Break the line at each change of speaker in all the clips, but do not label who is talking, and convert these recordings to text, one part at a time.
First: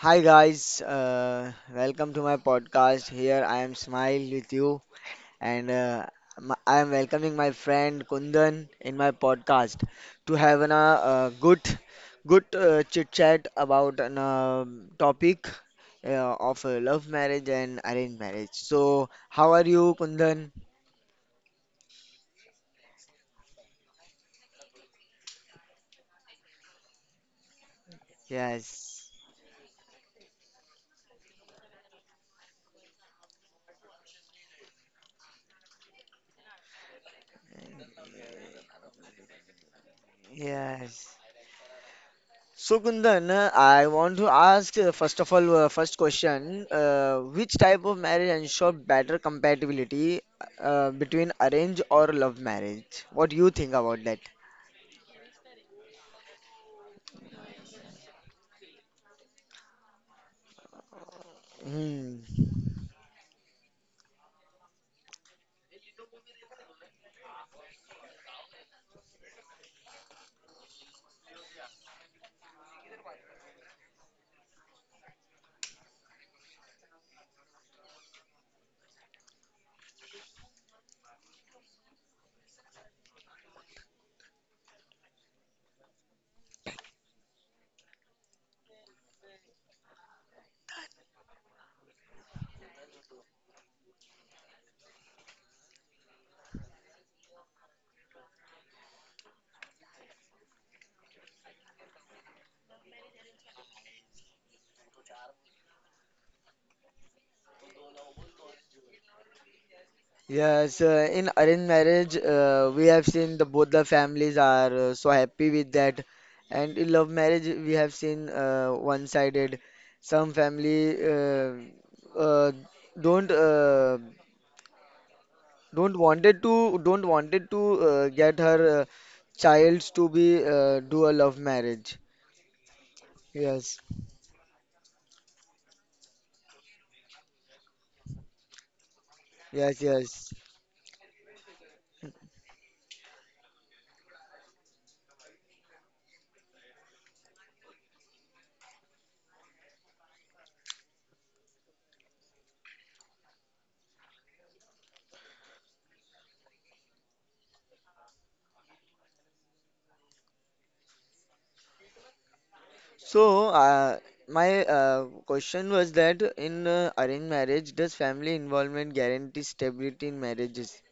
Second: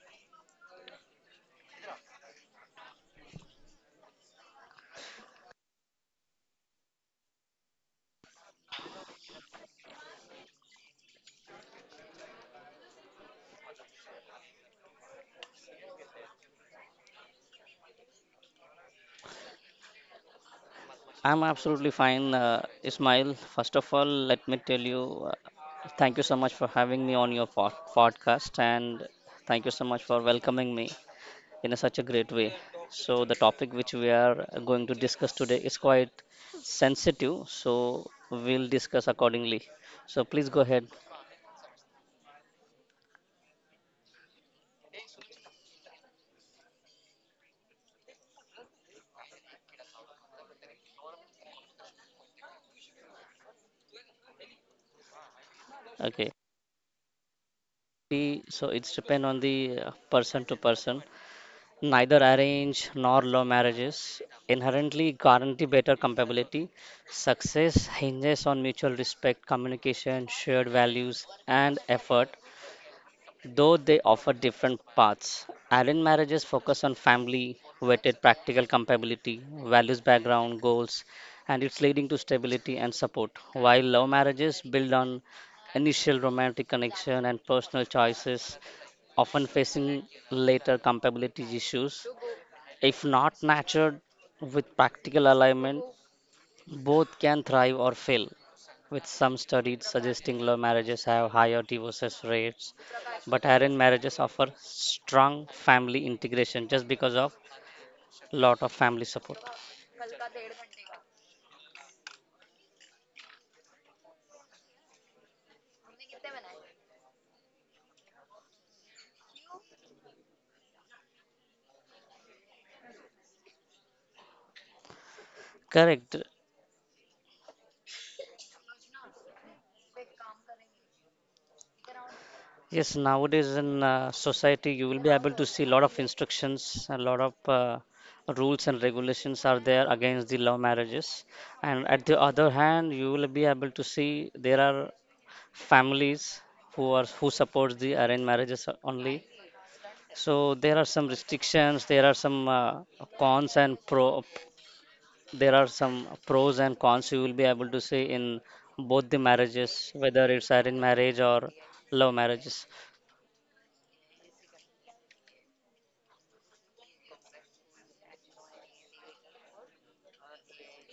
Hi guys, welcome to my podcast. Here I am Smile with you, and m I am welcoming my friend Kundan in my podcast to have a good chit chat about an topic of love marriage and arranged marriage. So, how are you, Kundan?
I'm absolutely fine, Ismail. First of all, let me tell you, thank you so much for having me on your podcast, and
Yes,
thank you so much for welcoming me in a, such a great way. So, the topic which we are going to discuss today is quite sensitive, so we'll discuss accordingly. So, please go ahead.
yes. So Kundan, I want to ask , first of all, first question, which type of marriage ensure better compatibility between arrange or love marriage? What do you think about that?
Okay. So, it's depend on the person to person. Neither
Hmm.
arranged nor love marriages inherently guarantee better compatibility. Success hinges on mutual respect, communication, shared values, and effort, though they offer different paths. Arranged marriages focus on family, weighted practical compatibility, values, background, goals, and it's leading to stability and support, while love marriages build on initial romantic connection and personal choices, often facing later compatibility issues. If not nurtured with practical alignment, both can thrive or fail. With some studies suggesting love marriages have higher divorce rates, but arranged marriages offer strong family integration just because of lot of family support.
Yes, in arranged marriage, we have seen the both the families are so happy with that, and in love marriage, we have seen one-sided. Some family uh, don't uh,
Correct.
don't wanted to get her childs to be do a love marriage.
Yes, nowadays
Yes,
in society you will be able to see a lot of instructions, a lot of rules and regulations are
yes,
there against
yes.
the love marriages, and at the other hand you will be able to see there are families who are who supports the arranged marriages only. So there are some restrictions, there are some cons and pro, there are some pros and cons you will be able to see in both the marriages, whether it's arranged marriage or love marriages.
So, my question was that in arranged marriage, does family involvement guarantee stability in marriages?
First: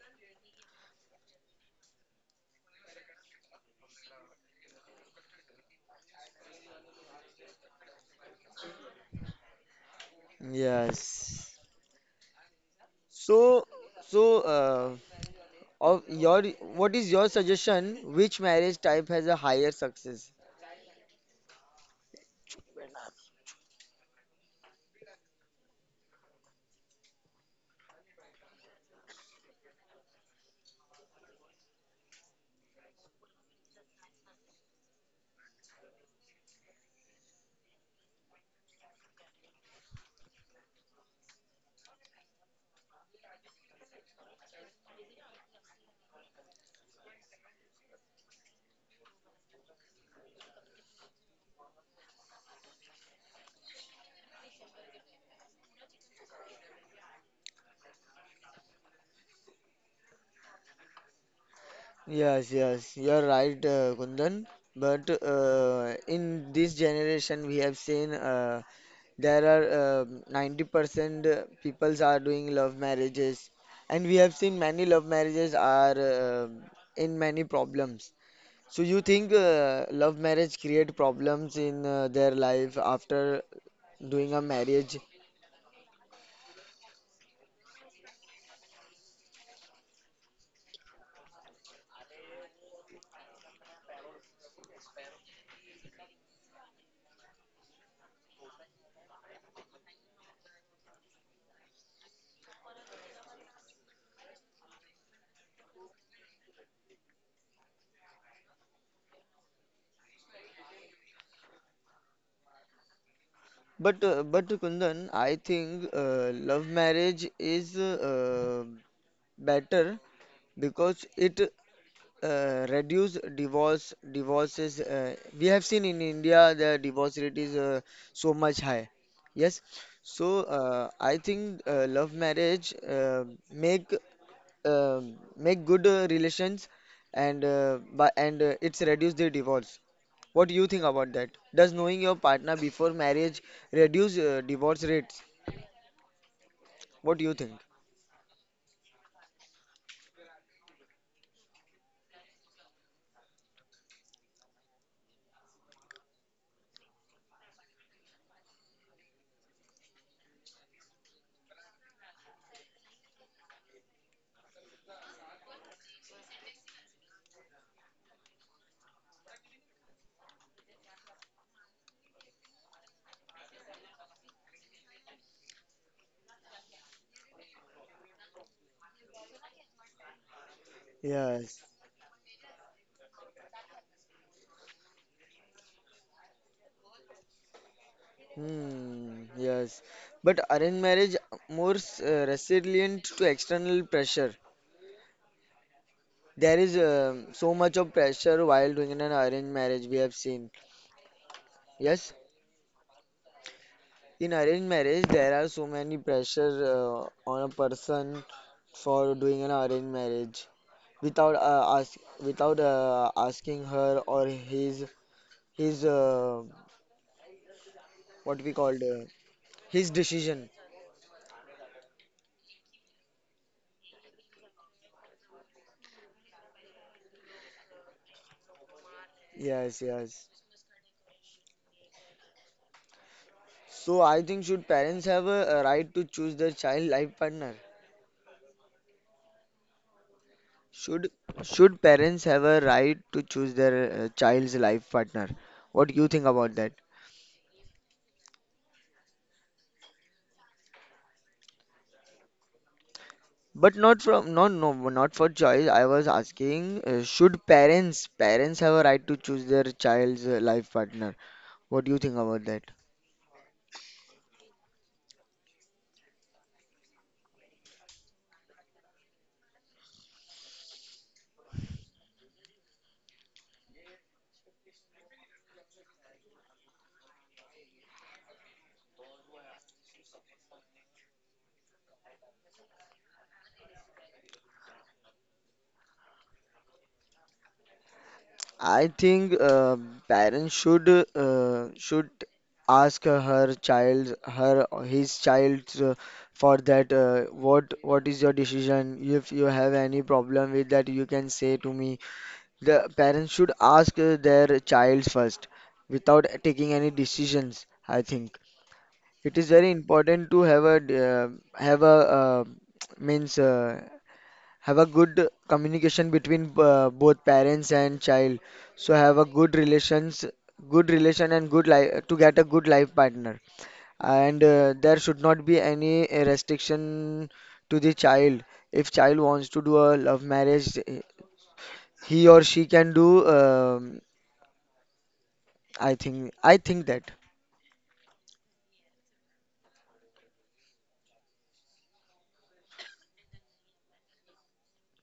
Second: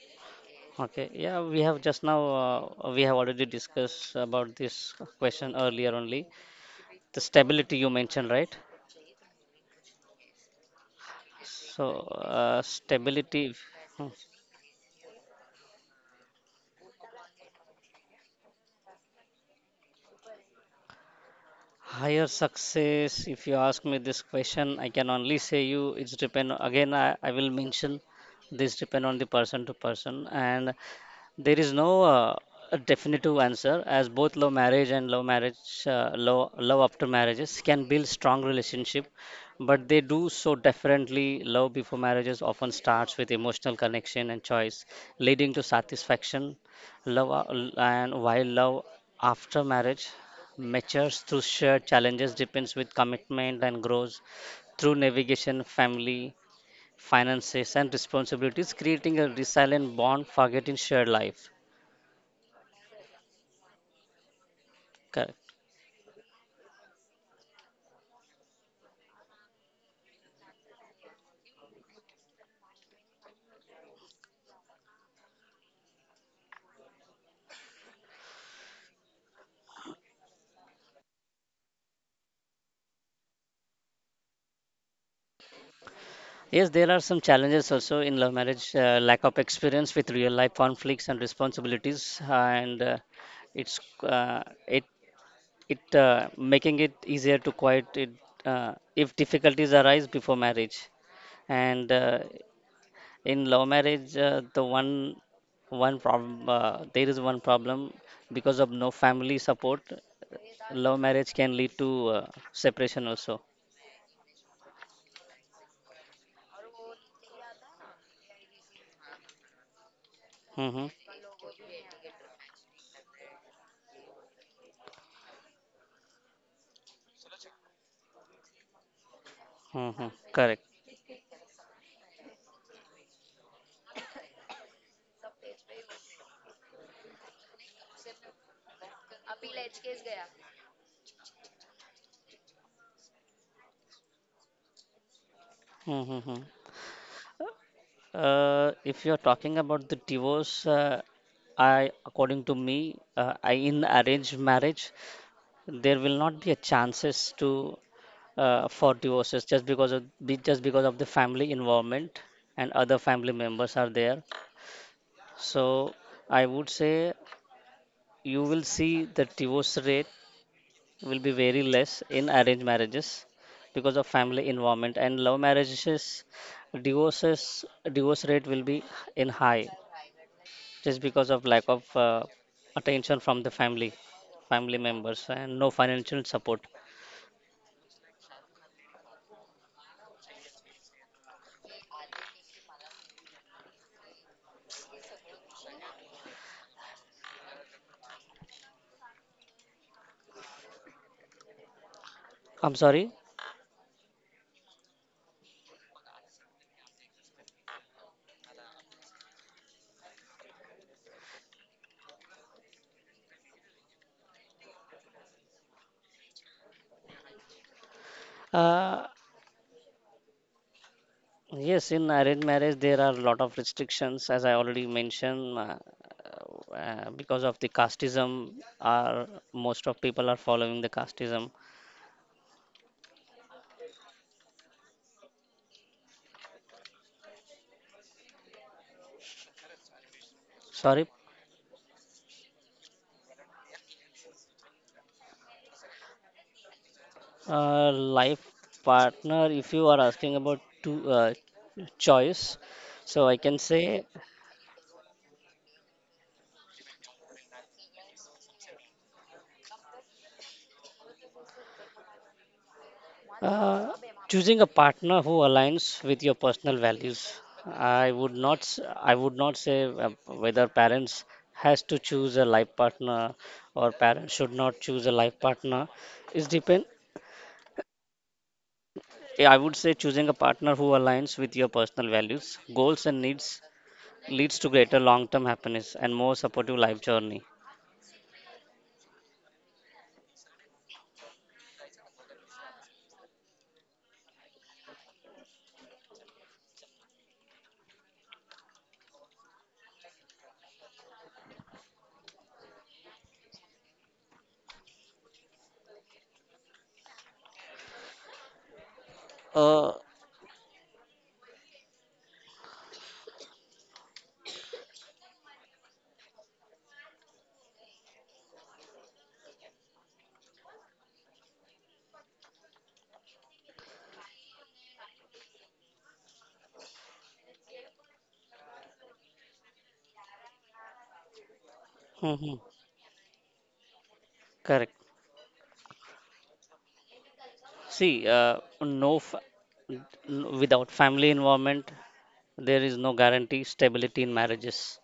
Okay, yeah, we have just now we have already discussed about this question earlier only. The stability you mentioned, right?
Yes.
So stability.
So,
hmm,
so of your what is your suggestion? Which marriage type has a higher success?
higher success, if you ask me this question I can only say you it's depend again. I will mention this depend on the person to person, and there is no a definitive answer, as both love marriage and love marriage, love, love after marriages can build strong relationship, but they do so differently. Love before marriages often starts with emotional connection and choice, leading to satisfaction. Love a- and while love after marriage matures through shared challenges, depends with commitment and grows through navigation, family, finances, and responsibilities, creating a resilient bond forget in shared life.
Yes, yes, you're right, Kundan. But
Correct.
in this generation, we have seen there are 90% peoples are doing love marriages, and we have seen many love marriages are in many problems. So you think love marriage create problems in their life after doing a marriage?
Yes, there are some challenges also in love marriage, lack of experience with real life conflicts and responsibilities, and it's it it making it easier to quiet it if difficulties arise before marriage. And In love marriage, there is one problem because of no family support, love marriage can lead to separation also.
But Kundan, I think love marriage is better
Mm-hmm.
because it reduce divorces. We have seen in India the divorce rate is so much high, yes.
Mm-hmm.
So
Correct.
I think love marriage make uh, make good relations, and it's reduce the divorce. What do you think about that? Does knowing your partner before marriage reduce divorce rates?
Mm-hmm.
What do you think?
If you're talking about the divorce, according to me, I, in arranged marriage, there will not be a chances to for divorces, just because of just because of the family involvement and other family members are there. So I would say you will see the divorce rate will be very less in arranged marriages because of family involvement, and love marriages, divorces divorce rate will be in high just because of lack
Yes.
of attention from the family members and no financial support.
Hmm, yes. But arranged marriage , more resilient to external pressure. There is so much of pressure while doing an arranged marriage, we have seen. Yes,
I'm sorry.
in arranged marriage there are so many pressure on a person for doing an arranged marriage without uh, ask without asking her or his what we called
uh,
his decision.
yes, in arranged marriage there are a lot of restrictions as I already mentioned, because of the casteism are,
Yes,
most of people
yes.
are following the casteism.
So I think, should parents have a right to choose their child life partner?
Sorry.
Should should parents have a right to choose their child's life partner? What do you think about that?
Life partner, if you are asking about two choice, so I can
But
say.
not from, no, no, not for choice. I was asking, should parents have a right to choose their child's life partner? What do you think about that?
Uh, Choosing a partner who aligns with your personal values. I would not, I would not say whether parents has to choose a life partner or parents should not choose a life partner. It's depend. I would say choosing a partner who aligns with your personal values, goals, and needs leads to greater long-term happiness and more supportive life journey.
I think parents should uh, should ask her child, her his child, for that, what is your decision? If you have any problem with that, you can say to me. The parents should ask their child first without taking any decisions. I think it is very
Uh,
important to have a uh, means have a good communication between both parents and child. So have a good relations, good relation and good life to get a good life partner. And there should not be any restriction to the child. If child wants to do a love marriage, he or
mhm,
she can do.
correct.
I think, I think that.
See, n- without family involvement there is no guarantee stability in marriages.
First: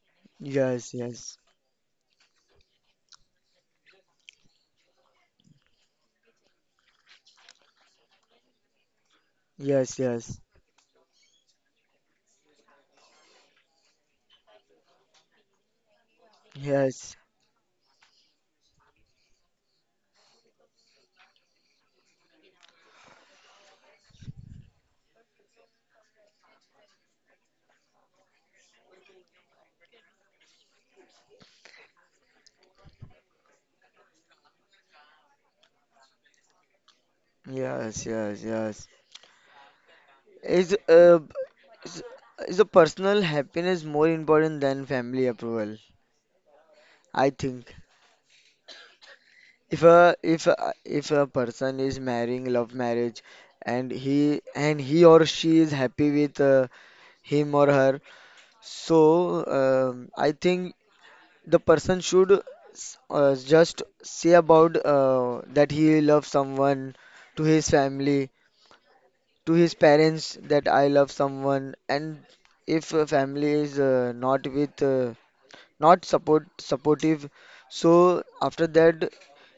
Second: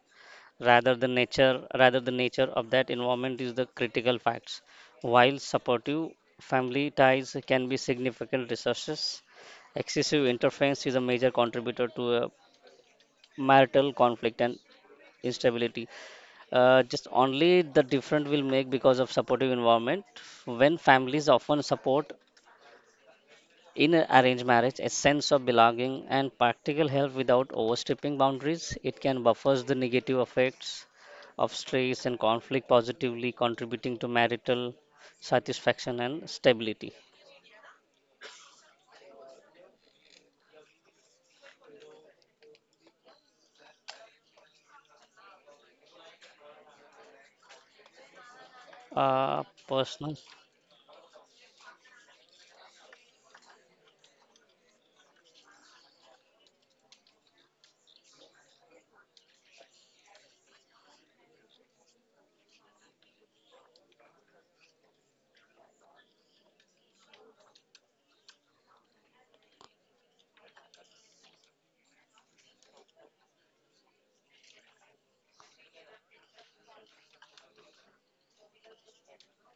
Yes, yes,
Rather the nature of that environment is the critical facts. While supportive family ties can be significant resources,
yes,
excessive
yes,
interference is a major contributor to a marital conflict and instability. Just
yes,
only the different will make because of supportive environment, when families often support. In a arranged marriage, a sense of belonging and practical help without overstepping boundaries, it can buffers the negative effects of stress and conflict, positively contributing to marital satisfaction and stability.
yes, yes, yes. Is Is is a personal happiness more important than family approval? I think,
Uh, personal,
if a person is marrying love marriage and he or she is happy with him or her, so I think the person should just say about that he loves someone to his family, to his parents, that I love someone. And if a family is not supportive, so after that,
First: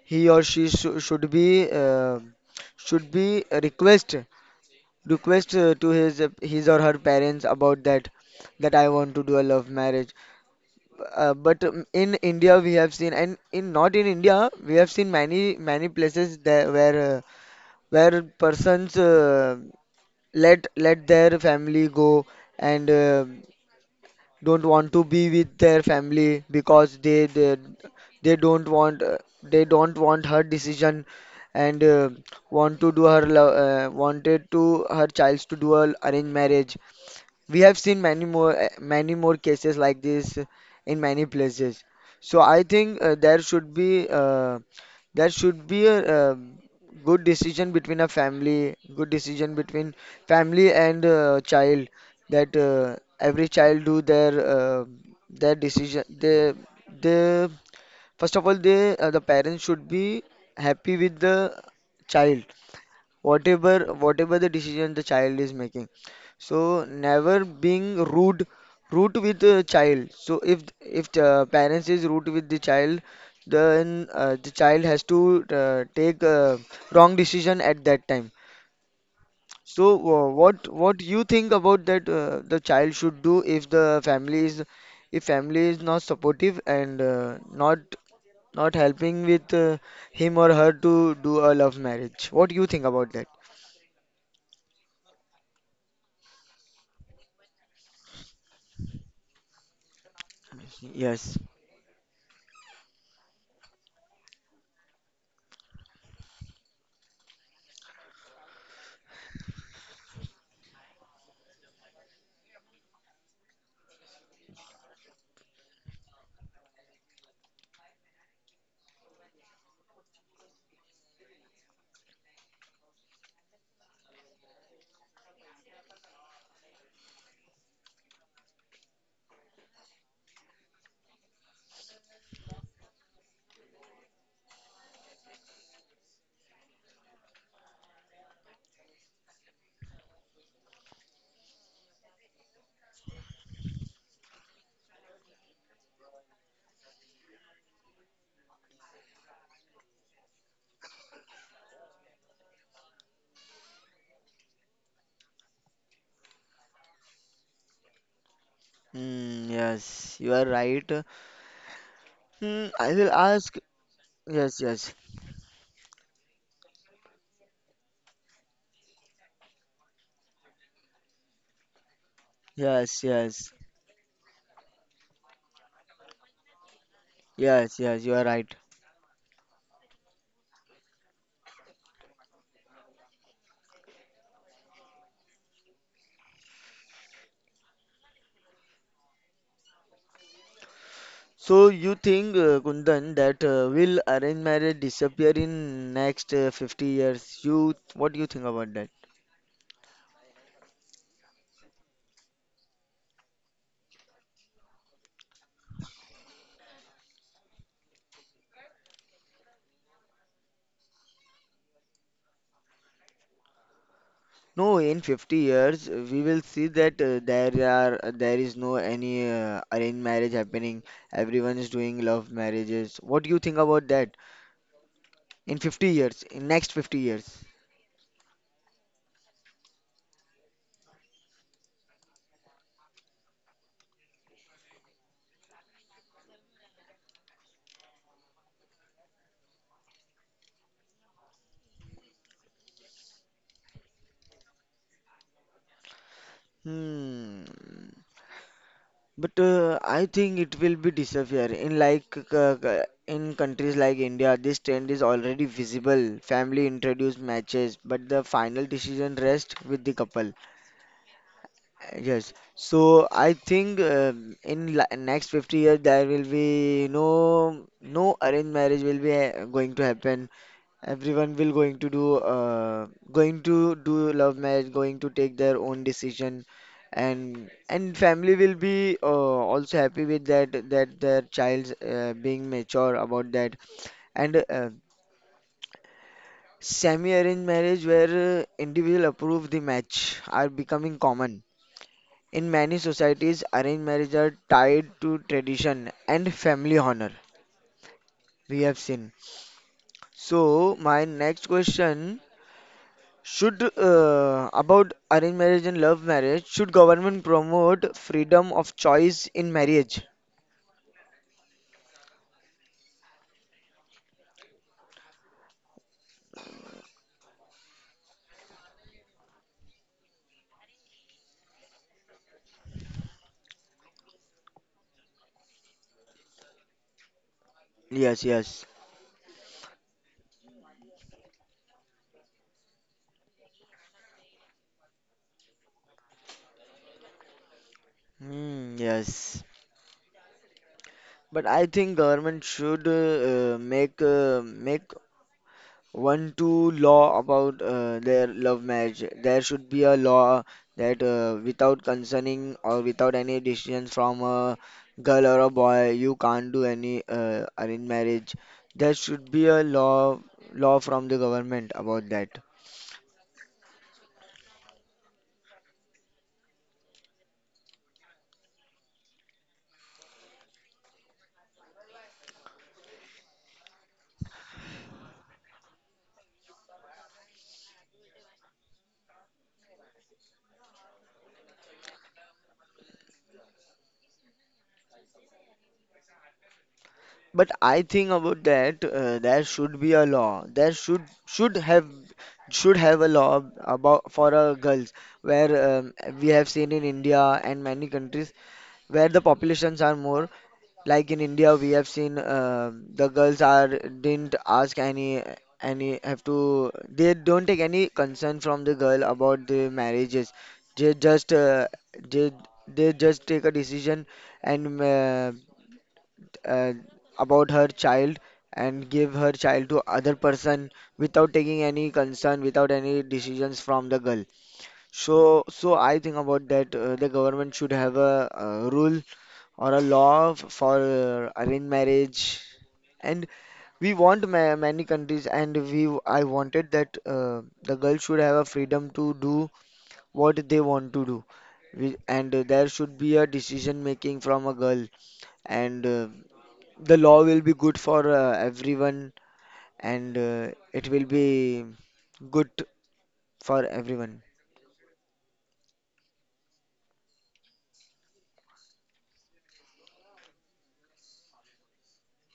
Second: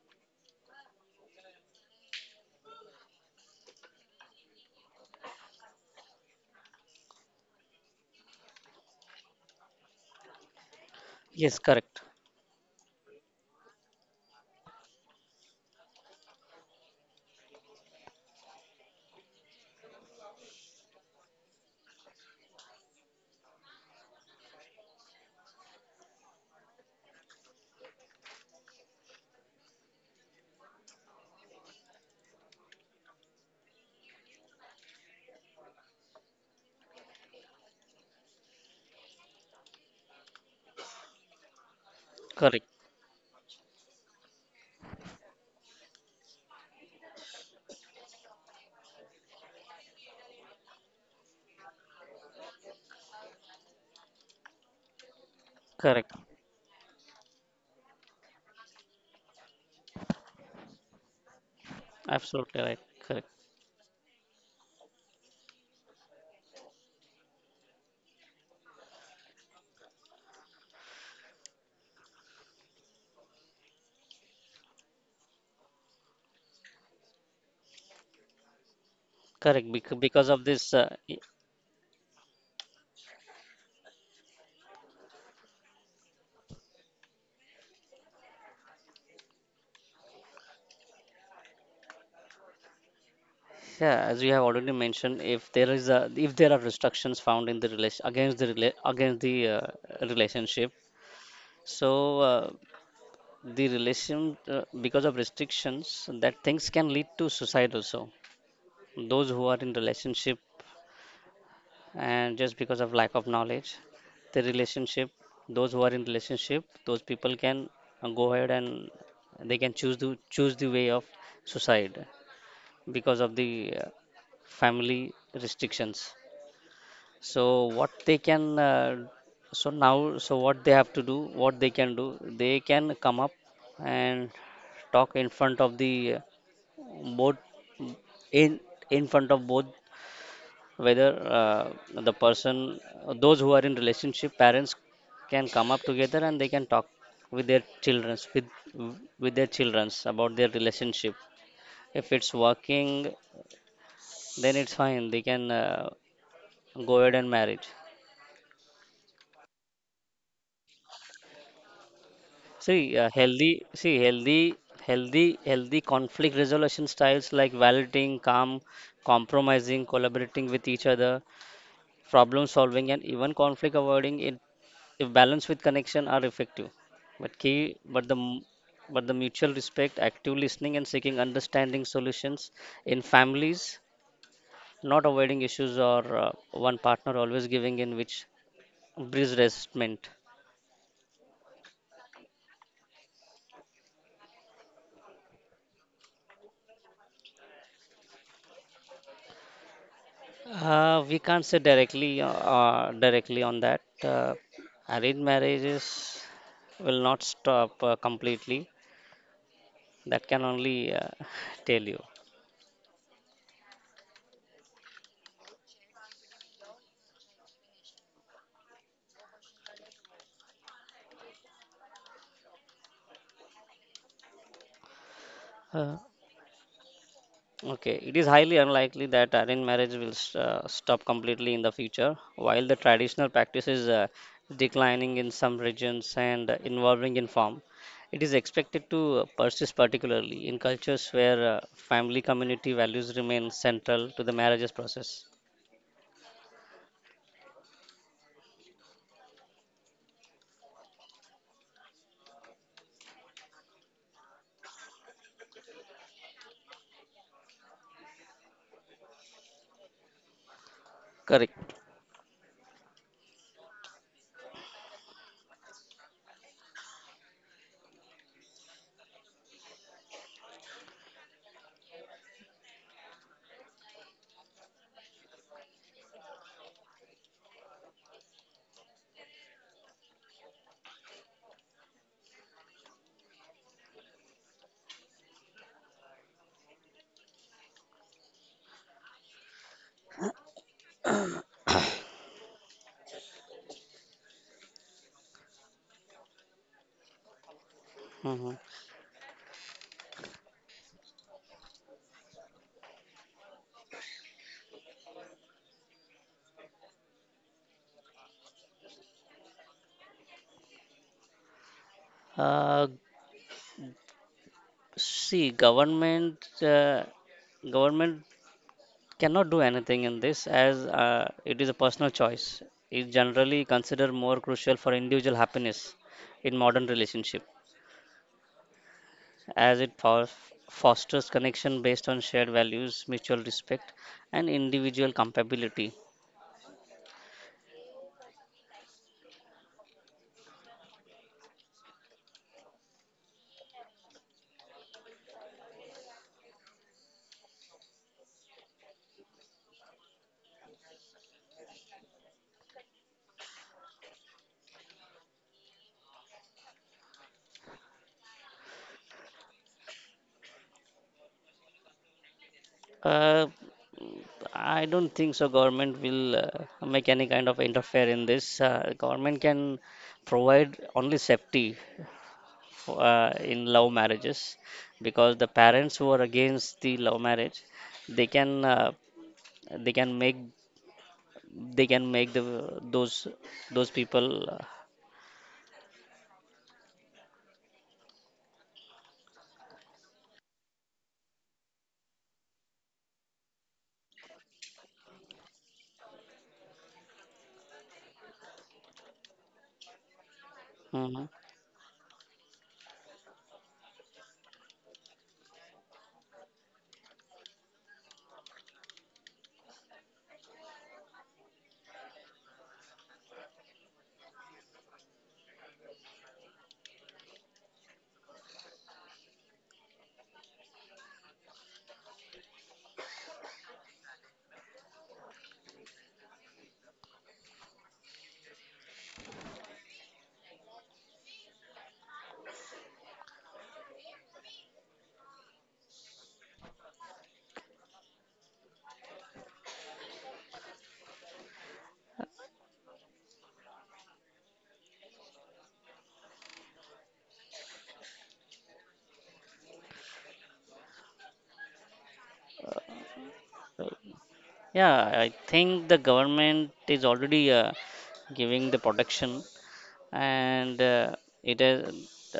he or she shou- should be request request to his or her parents about that, that I want to do a love marriage. Uh,
yes,
but um,
correct,
in India we have seen, and in not in India we have seen many many places there where persons let let their family go and don't want to be with their family because they don't want, they don't want her decision, and wanted to her child to do a arranged marriage. We have seen many more, many more cases like this in many places. So I
correct,
think there should be a uh, good decision between a family, good decision between family and child, that every child do their decision.
correct,
They first of all they The parents should be happy with the child,
absolutely right, correct,
whatever whatever the decision the child is making. So never being rude, rude with the child. So if the parents is rude with the child, then the child has to take wrong decision at that time.
correct.
So
Because
uh,
of
what
this,
what you think about that, the child should do if the family is, if family is not supportive and not not helping with him or her to do a love marriage? What do you think about that?
yeah, as you have already mentioned, if there is a, if there are restrictions found in the relation against the against the relationship,
Yes.
so. The relation Because of restrictions that things can lead to suicide also, those who are in relationship. And just because of lack of knowledge, the relationship those who are in relationship, those people can go ahead and they can choose the way of suicide because of the uh, family restrictions. So what they have to do, what they can do, they can come up and talk in front of the both in in front of both, whether the person those who are in relationship parents can come up together and they can talk with their childrens with with their childrens about their relationship. If it's working then it's fine, they can go ahead and marriage.
Mm, yes, you are right. Mm,
See,
I will ask. Yes, yes,
healthy conflict resolution styles like validating, calm, compromising, collaborating with each other, problem solving, and
yes,
even
yes,
conflict avoiding, it, if balanced with connection, are effective. But key,
yes,
but
yes,
the
you are
m-
right.
but the mutual respect, active listening, and seeking understanding solutions in families, not avoiding issues or one partner always giving in, which breeds resentment.
So you think, Kundan, that will arranged marriage disappear in next 50 years? You, what do you think about that?
We can't say directly directly on that. Arranged marriages will not stop completely. That can only tell you.
No, in 50 years, we will see that there is no any arranged marriage happening. Everyone is doing love marriages. What do you think about that? In 50
Uh,
years, in next 50 years?
okay, it is highly unlikely that arranged marriage will stop completely in the future. While the traditional practice is declining in some regions and involving in form, it is expected to persist, particularly in cultures where family community values remain central to the marriages process.
Hmm. But I think it will be disappear in like in countries like India. This trend is already visible. Family introduce matches, but the final decision rests with the couple.
Correct.
Yes. So I think, in la next 50 years there will be no, no arranged marriage will be going to happen. Everyone will going to do love marriage, going to take their own decision, and family will be also happy with that, that their child's being mature about that. And semi-arranged marriage where individual approve the match are becoming common. In many societies, arranged marriage are tied to tradition and family honor.
Mhm.
We have seen. So, my next question should about arranged marriage and love marriage. Should government promote freedom of choice in marriage?
Uh, see, government Government cannot do anything in this, as it is a personal choice. It generally considered more crucial for individual happiness in modern relationship,
Yes, yes.
as it fosters connection based on shared values, mutual respect, and individual compatibility.
Hmm, yes. But I think government should make one to law about their love marriage. There should be a law that without concerning or without any decision from a girl or a boy, you can't do any arranged marriage. There should be a law from the government about that.
Uh, I don't think so. Government will make any kind of interfere in this. Government can provide only safety in love marriages, because the parents who are against the love marriage, they can they can make they can make the those those people uh,
But I think about that, there should be a law. There should have a law about for girls, where we have seen in India and many countries where the populations are more. Like in
mhm.
India, we have seen the girls are didn't ask any have to, they don't take any concern from the girl about the marriages. They just they they just take a decision and uh, about her child and give her child to other person without taking any concern, without any decisions from the girl. So, I think about that, the government should have a, uh, rule or a law for arranged marriage, and we want ma many countries, and we I wanted that the girl should have a freedom to do what they want to do. And there should be a decision making from a girl, and the law will be good for everyone, and it will be good for
So,
everyone.
yeah, I think the government is already giving the protection, and it is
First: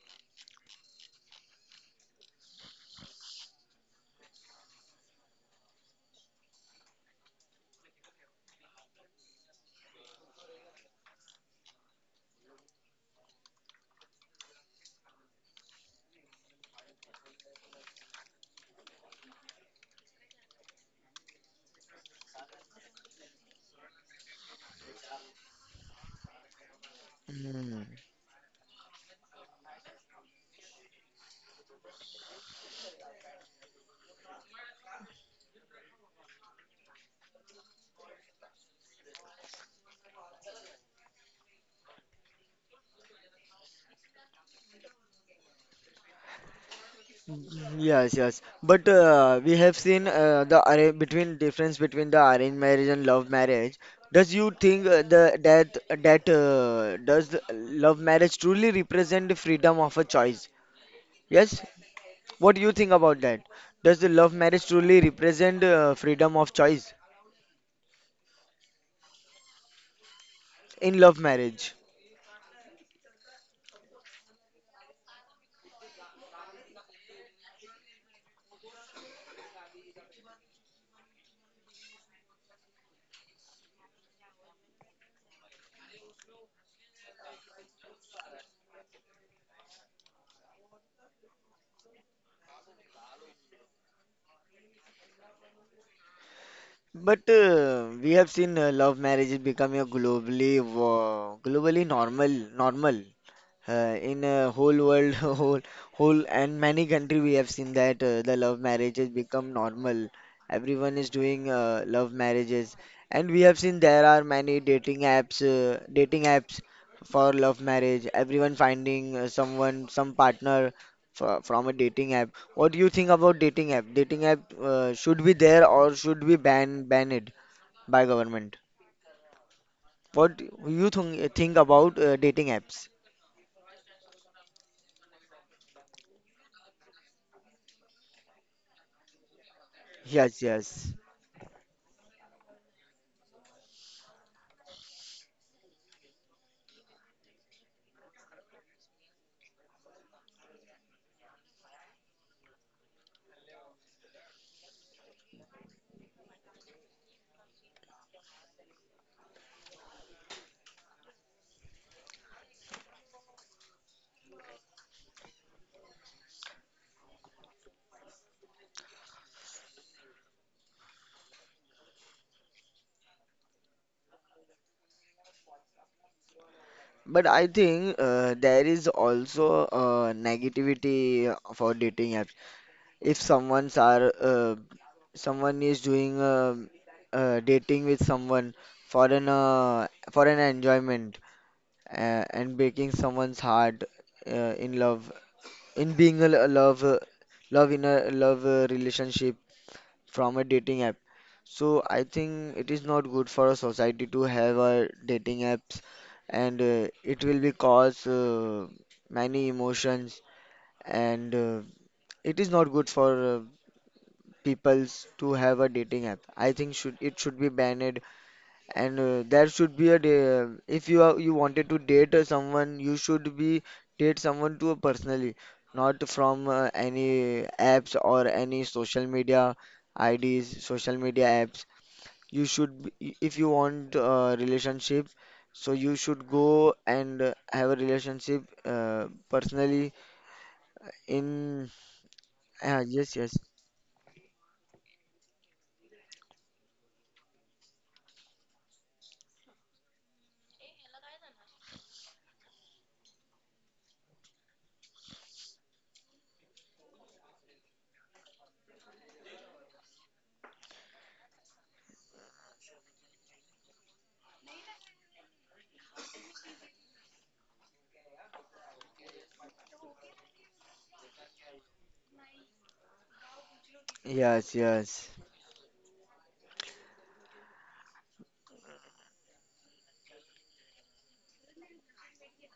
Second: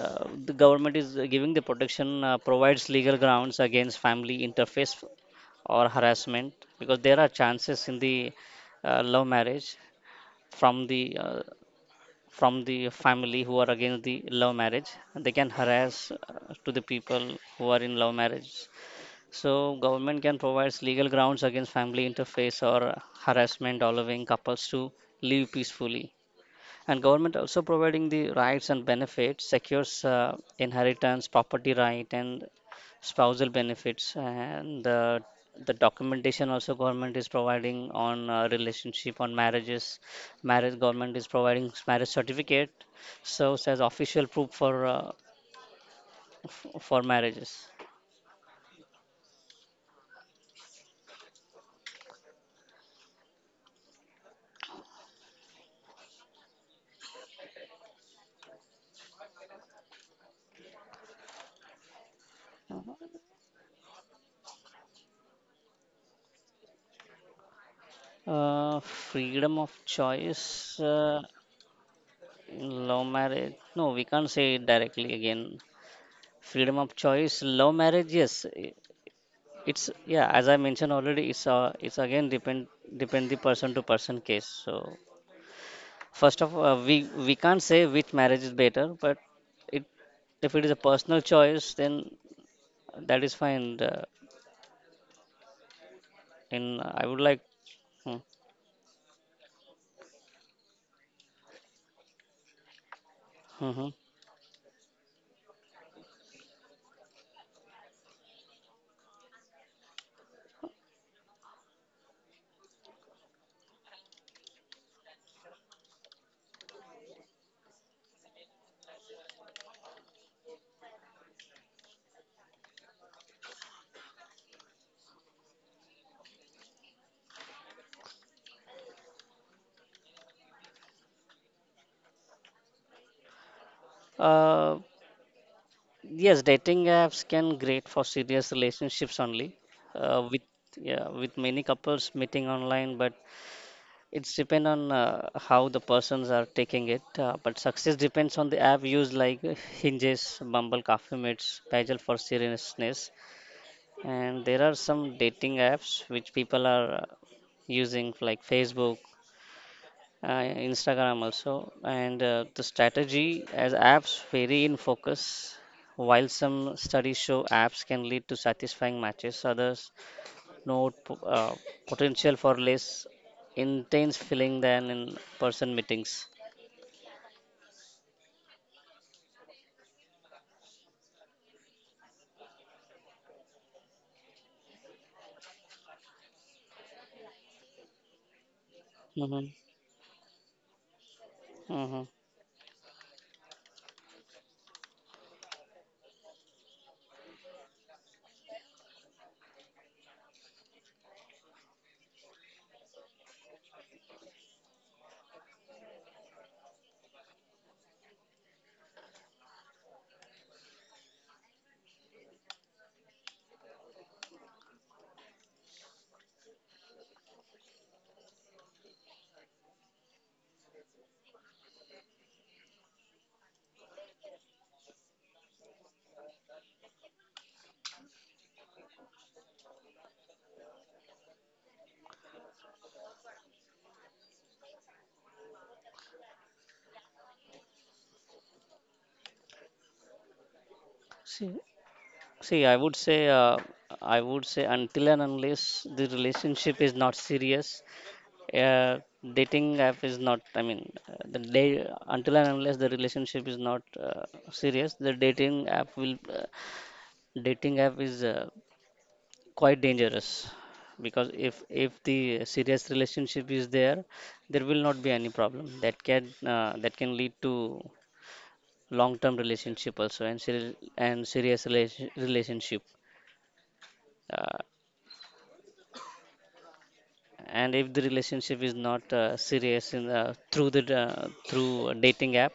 the government is giving the protection. Provides legal grounds against family interface or harassment, because there are chances in the love marriage from the uh, from the family who are against the love marriage, they can harass to the people who are in love marriage. So government can provide legal grounds against family interface or harassment, allowing couples to live peacefully. And government also
Hmm.
providing the rights and benefits, secures inheritance, property right, and spousal benefits. And the documentation also government is providing on relationship, on marriages. Marriage government is providing marriage certificate, so as official proof for for marriages.
Yes, yes. But we have seen the arra between difference between the arranged marriage and love marriage. Does you think the that that does the love marriage truly represent the freedom of a choice? Yes. What do you think about that? Does the love marriage truly represent freedom of choice
Freedom of choice
in love marriage?
in love marriage. No, we can't say it directly again. Freedom of choice, love marriage, yes. It's yeah, as I mentioned already, it's again depend the person to person case. So first of all, we can't say which marriage is better, but it if it is a personal choice, then that is fine. And I would
But
like.
we
Hmm,
have seen love marriage is becoming a globally globally normal.
mhm.
In a whole world whole and many country we have seen that the love marriages become normal. Everyone is doing love marriages, and we have seen there are many dating apps, dating apps for love marriage. Everyone finding someone, some partner from a dating app. What do you think about dating app, should be there or should be banned by government? What you think about dating apps?
Uh, yes, dating apps can great for serious relationships only.
yes
With
yes
Yeah, with many couples meeting online, but it's depend on how the persons are taking it, but success depends on the app used like Hinges, Bumble, Coffee Mates, Pagel for seriousness, and there are some dating apps which people are using like Facebook, uh, Instagram also, and the strategy as apps vary in focus. While some studies show apps can lead to satisfying matches, others note potential for less intense feeling than in person meetings.
But I think there is also a negativity for dating apps. If someone is doing dating with someone
Mm-hmm.
for an enjoyment,
Mm-hmm.
and breaking someone's heart in love, in being a love relationship from a dating app. So I think it is not good for a society to have a dating apps, and it will be cause many emotions, and it is not good for peoples to have a dating app. I think should it should be banned, and there should be a day, if you are, you wanted to date someone, you should be date someone to a personally, not from any apps or any social media IDs, social media apps. You should, if you want a relationship, so you should go and have a relationship personally
See,
in.
see, I would
Yes,
say,
yes,
until and unless the relationship is not serious, uh, dating app is not. I mean, the day until and unless the relationship is not serious, the dating app will. Dating app is quite dangerous because if the serious relationship is there, there will not be any problem that can lead to long term relationship also and serious relationship.
yes,
uh,
yes,
and if the relationship is not serious in through a dating app,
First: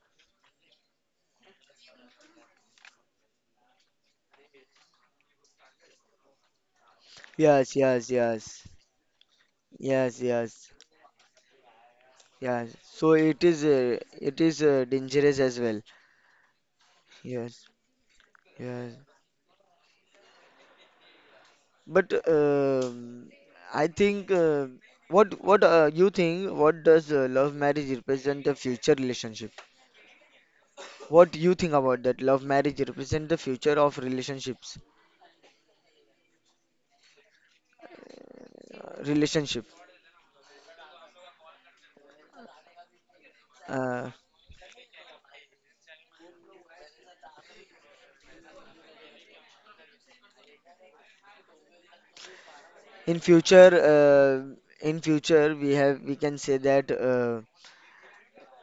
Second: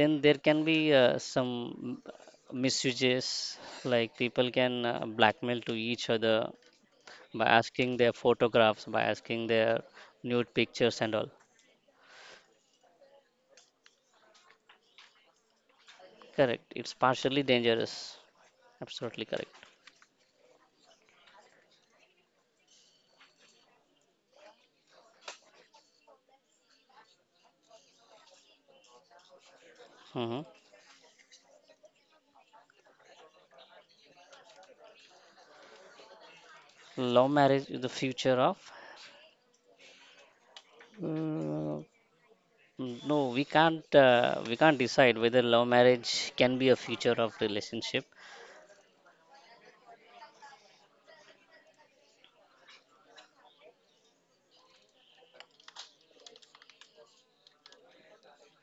then there can be some misuses, like people can blackmail to each other by
yes,
asking
yes,
their
yes,
photographs, by asking their
yes,
nude
yes,
pictures and all.
yes. So it is dangerous as well.
Correct. It's partially
Yes,
dangerous.
yes.
Absolutely correct.
But I think what you think? What does love marriage represent? The future relationship?
hmm
What do you think about that? Love marriage represent the future of relationships.
Love marriage is the future of.
Relationship.
Uh, no, we can't.
Uh,
We can't decide whether love marriage can be a future of relationship.
in future, we can say that uh,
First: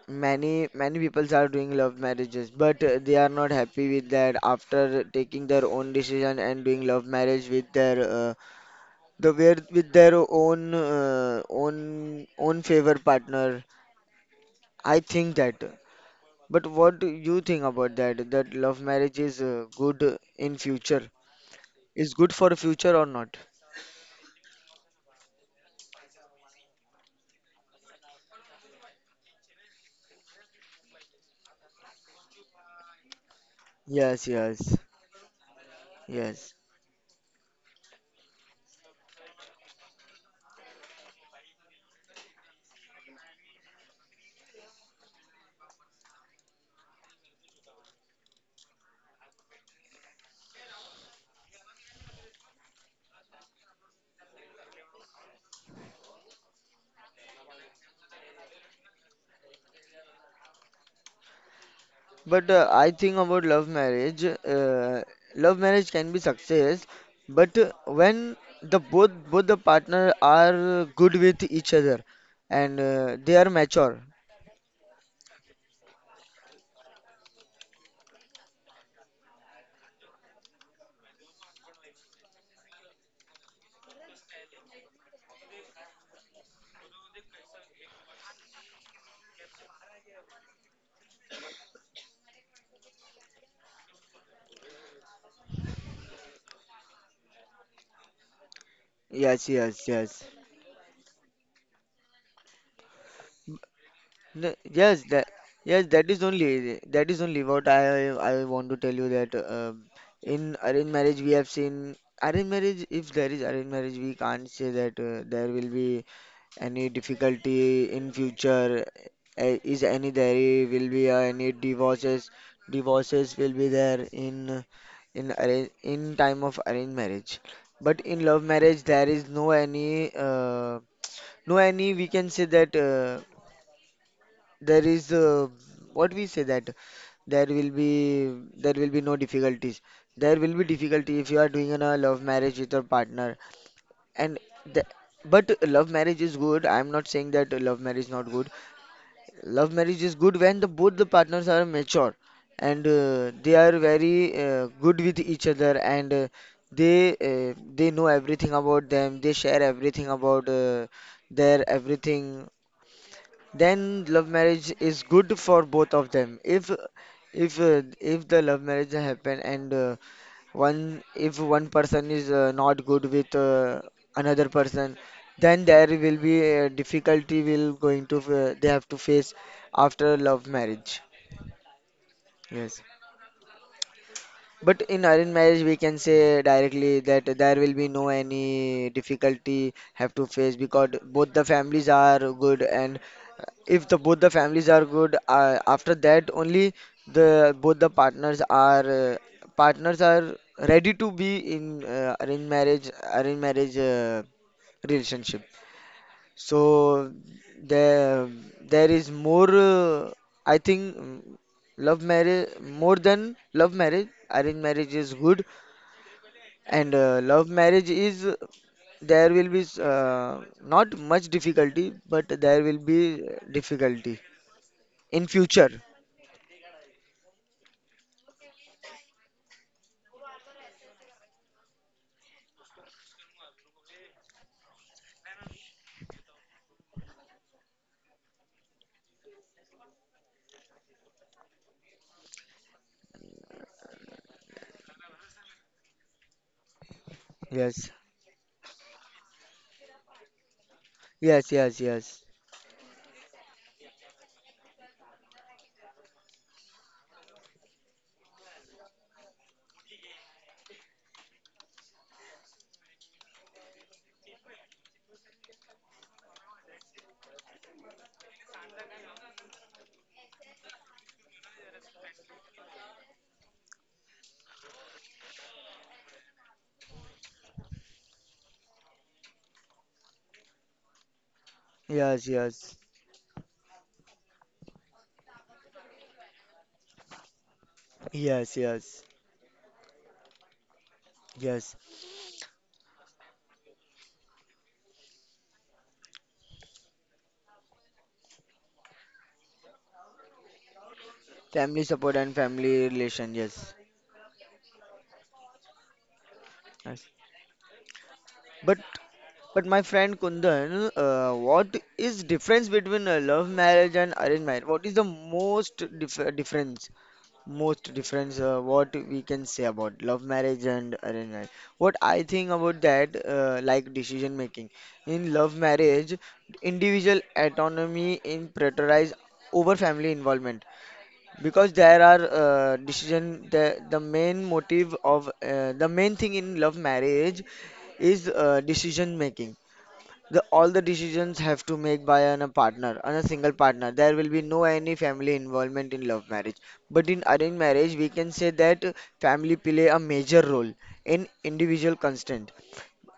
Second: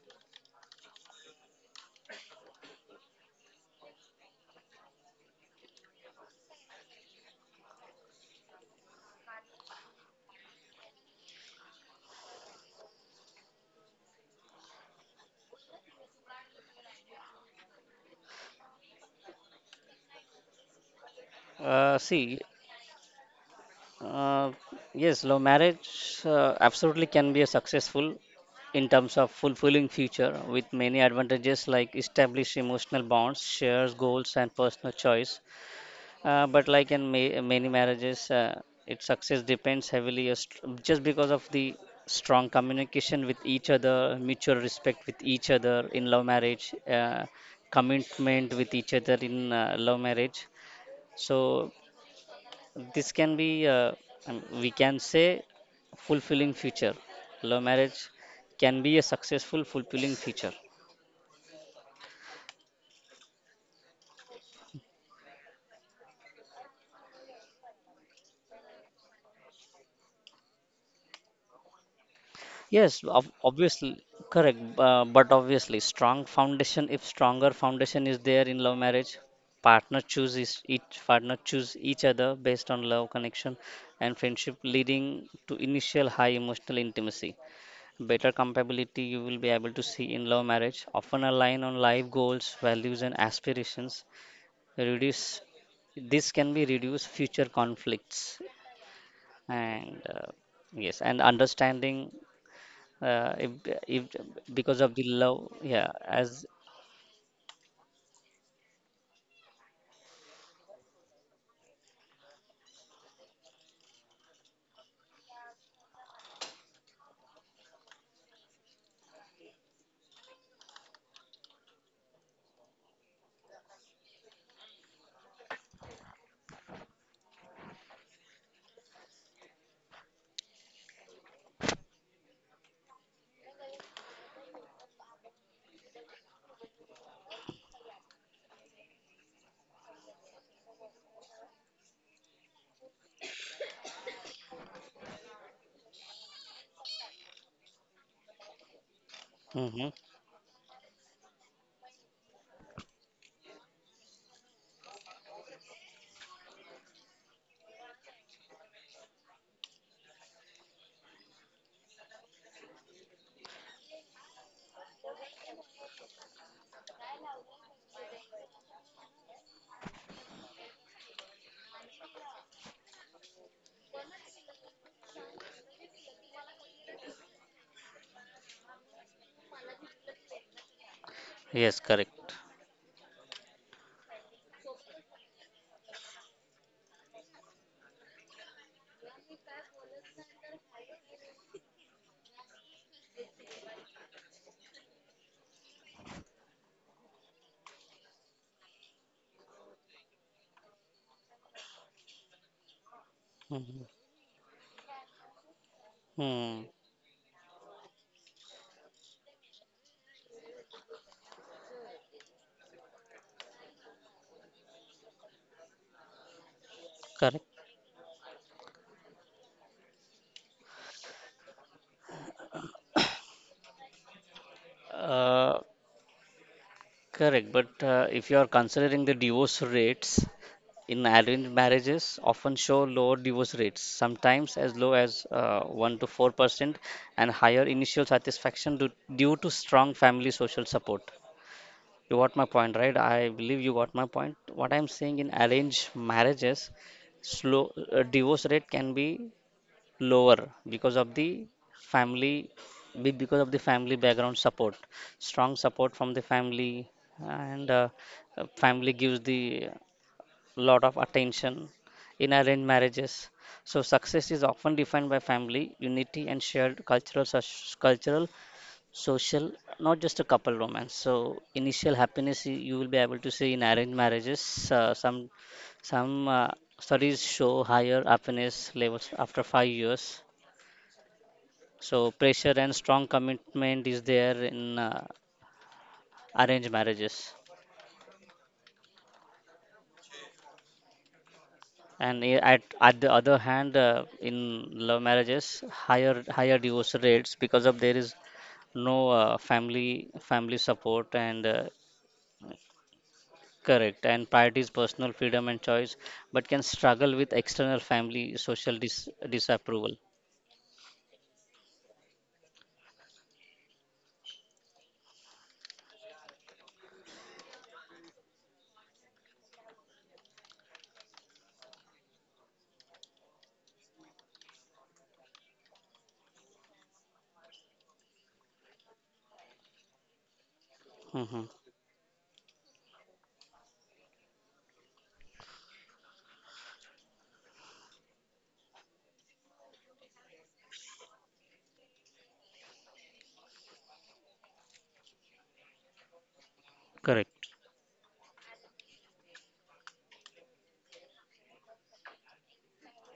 many many people are doing love marriages, but they are not happy with that after taking their own decision and doing love marriage with their the where with their own favor partner. I think that. But what do you think about that? That love marriage is good in future. Is good
See,
for the future or not?
uh, yes, love marriage absolutely can be a successful in terms of fulfilling future with many advantages, like established emotional bonds, shares
Yes,
goals and
yes,
personal choice.
yes.
But like in many marriages, its success depends heavily just because of the strong communication with each other, mutual respect with each other in love marriage, commitment with each other in love marriage. So this can be, we can say, fulfilling future. Love marriage can be a successful, fulfilling future.
But I think about love marriage. Love marriage can be success, but when the both both the partner are good with each other, and
Yes,
they are mature.
obviously, correct. But obviously, strong foundation, if stronger foundation is there in love marriage, partner choose each other based on love connection and friendship, leading to initial high emotional intimacy. Better compatibility you will be able to see in love marriage, often align on life goals, values, and aspirations. Reduce this can be reduce future conflicts
Yes, yes,
and
yes.
yes, and understanding uh, if if
No,
because of the
yes, that
love,
yes,
yeah,
that is
as
only what I want to tell you that in arranged marriage we have seen arranged marriage. If there is arranged marriage, we can't say that there will be any difficulty in future. Is any there will be any divorces? Divorces will be there in arrange in time of arranged marriage. But in love marriage, there is no any, we can say that. There is What we say that there will be no difficulties. There will be difficulty if you are doing a love marriage with your partner, and the, but love marriage is good. I'm not saying that love marriage is not good. Love
hmm,
marriage is good when the both the partners are mature, and they are very good with each other, and they know everything about them. They share everything about their everything. Then love marriage is good for both of them. If the love marriage happen, and one if one person is not good with another person, then there will be a difficulty will going to they have to face after love marriage.
yes, correct,
Yes. But in arranged marriage, we can say directly that there will be no any difficulty have to face, because both the families are good, and if the both the families are good, after that only the both the partners are ready to be in uh, arranged marriage
hmm,
relationship.
hmm,
So there is more I think mm, love marriage, more than love marriage arranged marriage is good, and
correct.
love marriage is there will be not much difficulty, but there will be difficulty in
uh,
future.
Correct, but if you are considering the divorce rates in arranged marriages, often show lower divorce rates sometimes as low as 1 to 4%, and higher initial satisfaction due to strong family social support. You got my point, right? I believe you got my point. What I'm saying, in arranged marriages, slow
Yes,
divorce rate can be lower because of the
yes, yes, yes,
family, because of the family background support, strong support from the family, and family gives the lot of attention in arranged marriages. So success is often defined by family unity and shared cultural, such cultural social, not just a couple romance. So initial happiness you will be able to see in arranged marriages. Uh, some some uh, studies show higher happiness levels after 5 years. So
yes,
pressure
yes,
and strong commitment is there in arranged marriages.
yes, yes, yes,
And at the other hand, in love marriages, higher divorce rates because of there is no family support and
family support and family relation, yes,
correct, and priorities personal freedom and choice, but can
yes,
struggle with external family social
but. But my
disapproval.
friend Kundan, what is difference between a love marriage and arranged marriage? What is the most difference? Most difference? What we can say about love marriage and arranged marriage? What I think about that, like decision making. In love marriage, individual autonomy in prioritized over family involvement,
hmm.
because there are decision the main motive of the main thing in love marriage is decision making. The all the decisions have to make by a partner, and a single partner. There will be no any family involvement in love marriage. But in
Correct.
arranged marriage, we can say that family play a major role in individual constant.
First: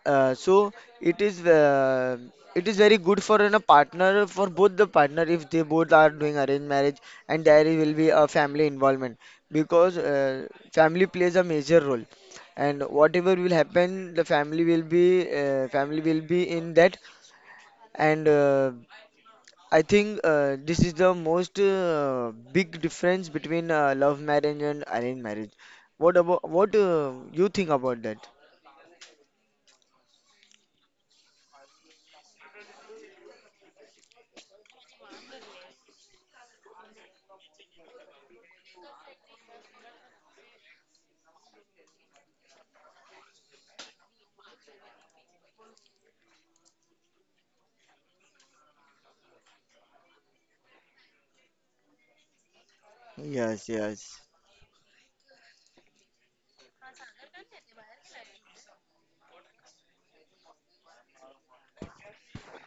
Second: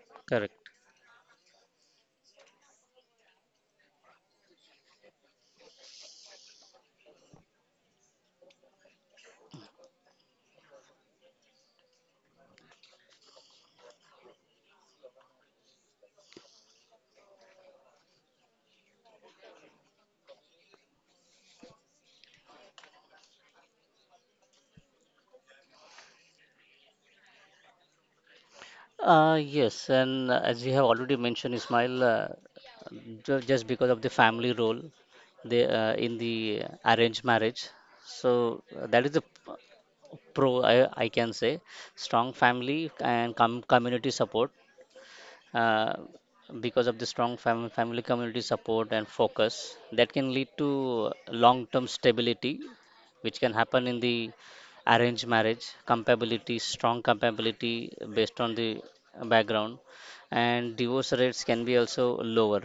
Correct.
So it is uh, it is very good for a partner, for both the partner if they both are doing arranged marriage, and there will be a family involvement, because family plays a major role, and whatever will happen the family will be in that, and I think this is the most big difference between love marriage and arranged marriage. What about what you think about that?
Yes, and as you have already mentioned, Ismail, just because of the family role they, in the arranged marriage, so that is the p- pro I can say strong family and community support, uh, because of the strong family community support and focus that can lead to long term stability, which can
Yes,
happen in the
yes,
arranged marriage. Compatibility, strong compatibility based on the background, and divorce rates can be also lower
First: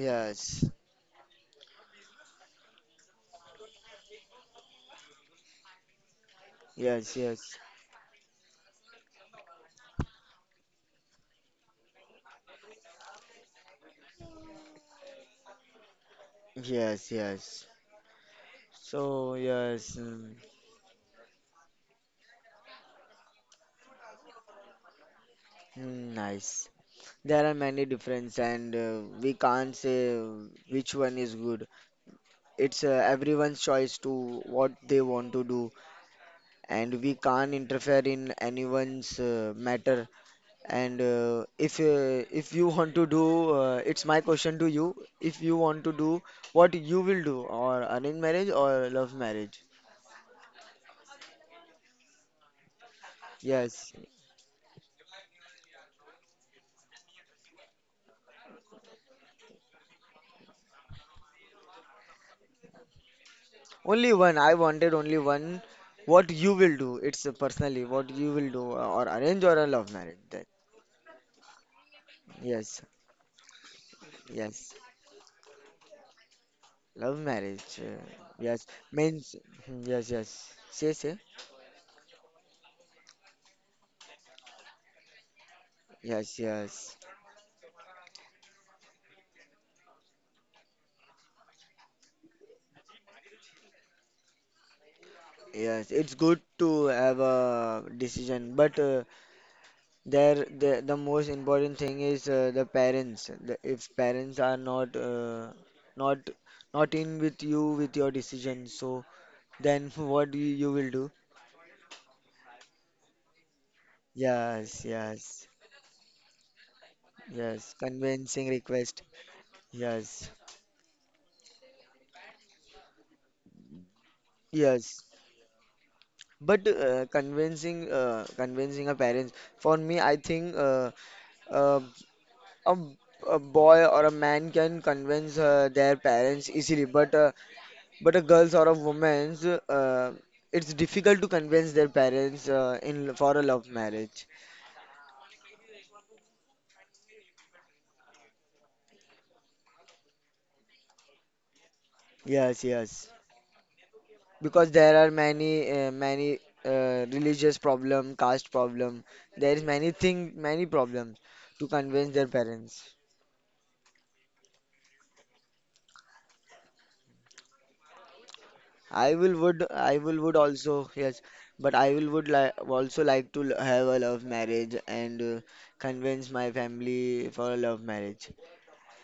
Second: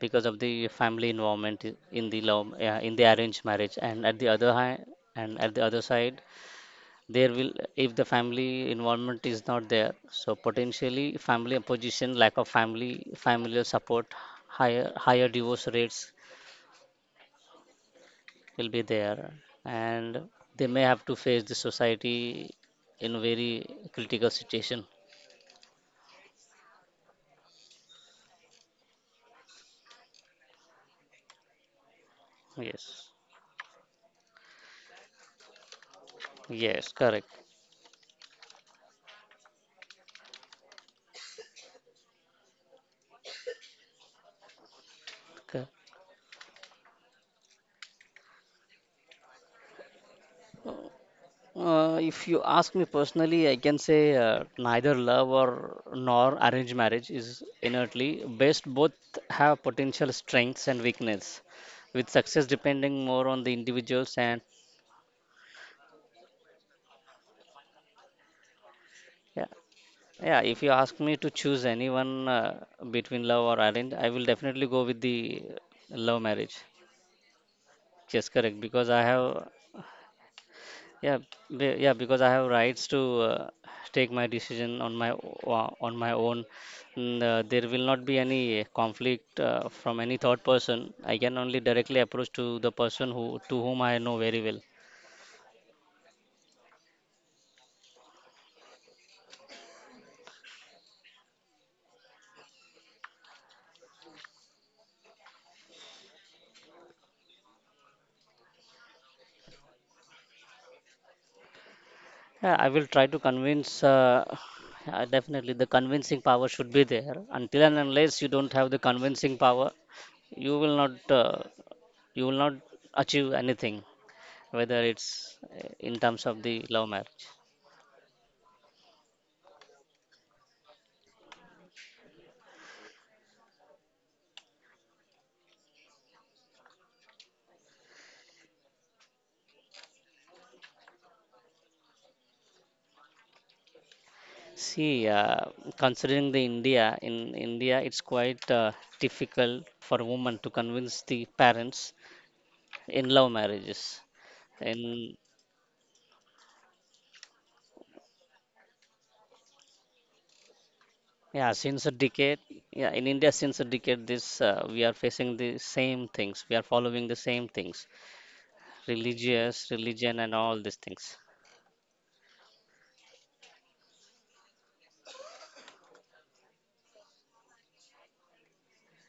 because of the family involvement in the love, yeah, in the arranged marriage. And at the other hand, and at the other side,
yes,
there will,
yes,
if the family involvement is not there, so potentially family opposition, lack of family familial support, higher divorce rates
yes, yes.
will be there,
So yes,
and
mm,
they may have to face the society in a very critical situation.
mm, nice. There are many difference, and we can't say which one is good. It's
Yes,
everyone's choice to what they want to do,
yes,
and we
correct.
can't interfere in anyone's matter. And if you want to do, it's my question to you. If you
Cor-.
want to do, what you will do, or arranged marriage or love marriage?
If you ask me personally, I can
Yes,
say neither love or nor arranged marriage is innately best. Both have potential strengths and weakness, with success depending more on the
only
individuals.
one.
And
I wanted only one. What you will do? It's personally what you will do, or arrange
yeah,
or a love marriage.
yeah.
That
If you ask me to choose anyone
yes,
between love or arranged, I will definitely
yes,
go with the love marriage.
love marriage.
Yes, correct.
Yes,
Because I
means,
have,
hmm, yes, yes. Say,
yeah,
say.
yeah, because I have rights to take my decision on my on my
Yes,
own.
yes,
And, there will not be any conflict from any third person. I can only directly approach to the person who, to whom I know very well.
yes. It's good to have a decision, but there, the most important thing is the parents. The, if parents are not not in with you with your decision, so then what you will do?
Yeah, I will try to convince.
Yes, yes,
Definitely, the convincing power should be there. Until
yes.
and unless you
Convincing
don't have the
request.
convincing power,
Yes,
you will not achieve anything, whether
yes.
it's in terms of the
But
love marriage.
convincing a parent. For me, I think uh, a a boy or a man can convince their parents easily, but but a girls or a woman's, it's difficult to convince their parents in for a love marriage.
See, considering the India, in India, it's quite difficult for women to convince the parents
Yes,
in
yes.
love marriages.
Because there
In
are many religious problem, caste problem. There is many thing, many problems
yeah,
to
since a
convince their
decade, yeah,
parents.
in India, since a decade, this we are facing the same things. We are following the same things, religious,
I
religion,
will
and
would
all these
also,
things.
yes. But I will would li also like to have a love marriage, and convince my family for a love marriage.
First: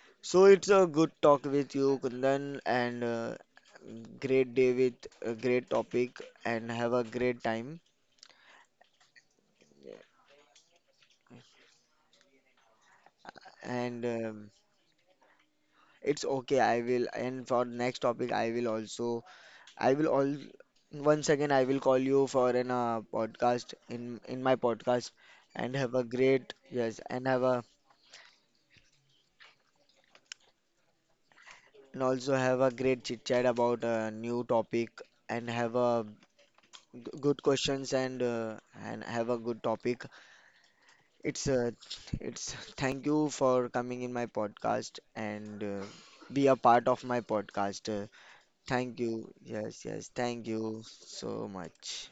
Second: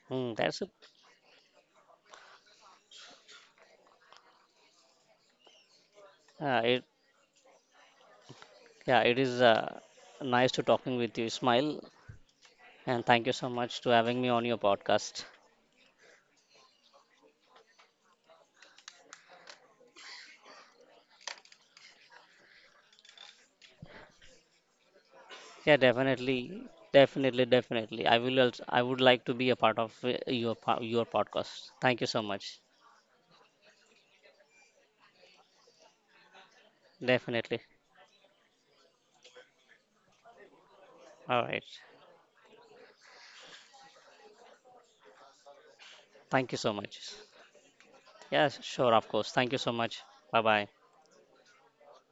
Hmm,
So
that's it.
it's a good talk with you, Kundan, and great day with a great topic,
Uh,
and
it.
have a great time.
Yeah, it is nice to talking with you, Ismail, and thank you so much to
And
having me on your podcast.
it's okay. I will. And for next topic, I will also. I will all. Once again, I will call you for an podcast in my podcast,
Yeah,
and have a great
definitely,
yes, and have
definitely,
a,
definitely. I will also, I would like to be a part of your podcast. Thank
and
you so
also
much.
have a great chit chat about a new topic, and have a good
Definitely.
questions and have a good topic.
All
It's
right.
uh, it's thank you for coming in my podcast, and be
Thank
a
you so
part
much.
of my podcast.
Yes, sure,
Thank
of
you.
course. Thank you so
Yes,
much.
yes,
Bye
thank
bye.
you so much.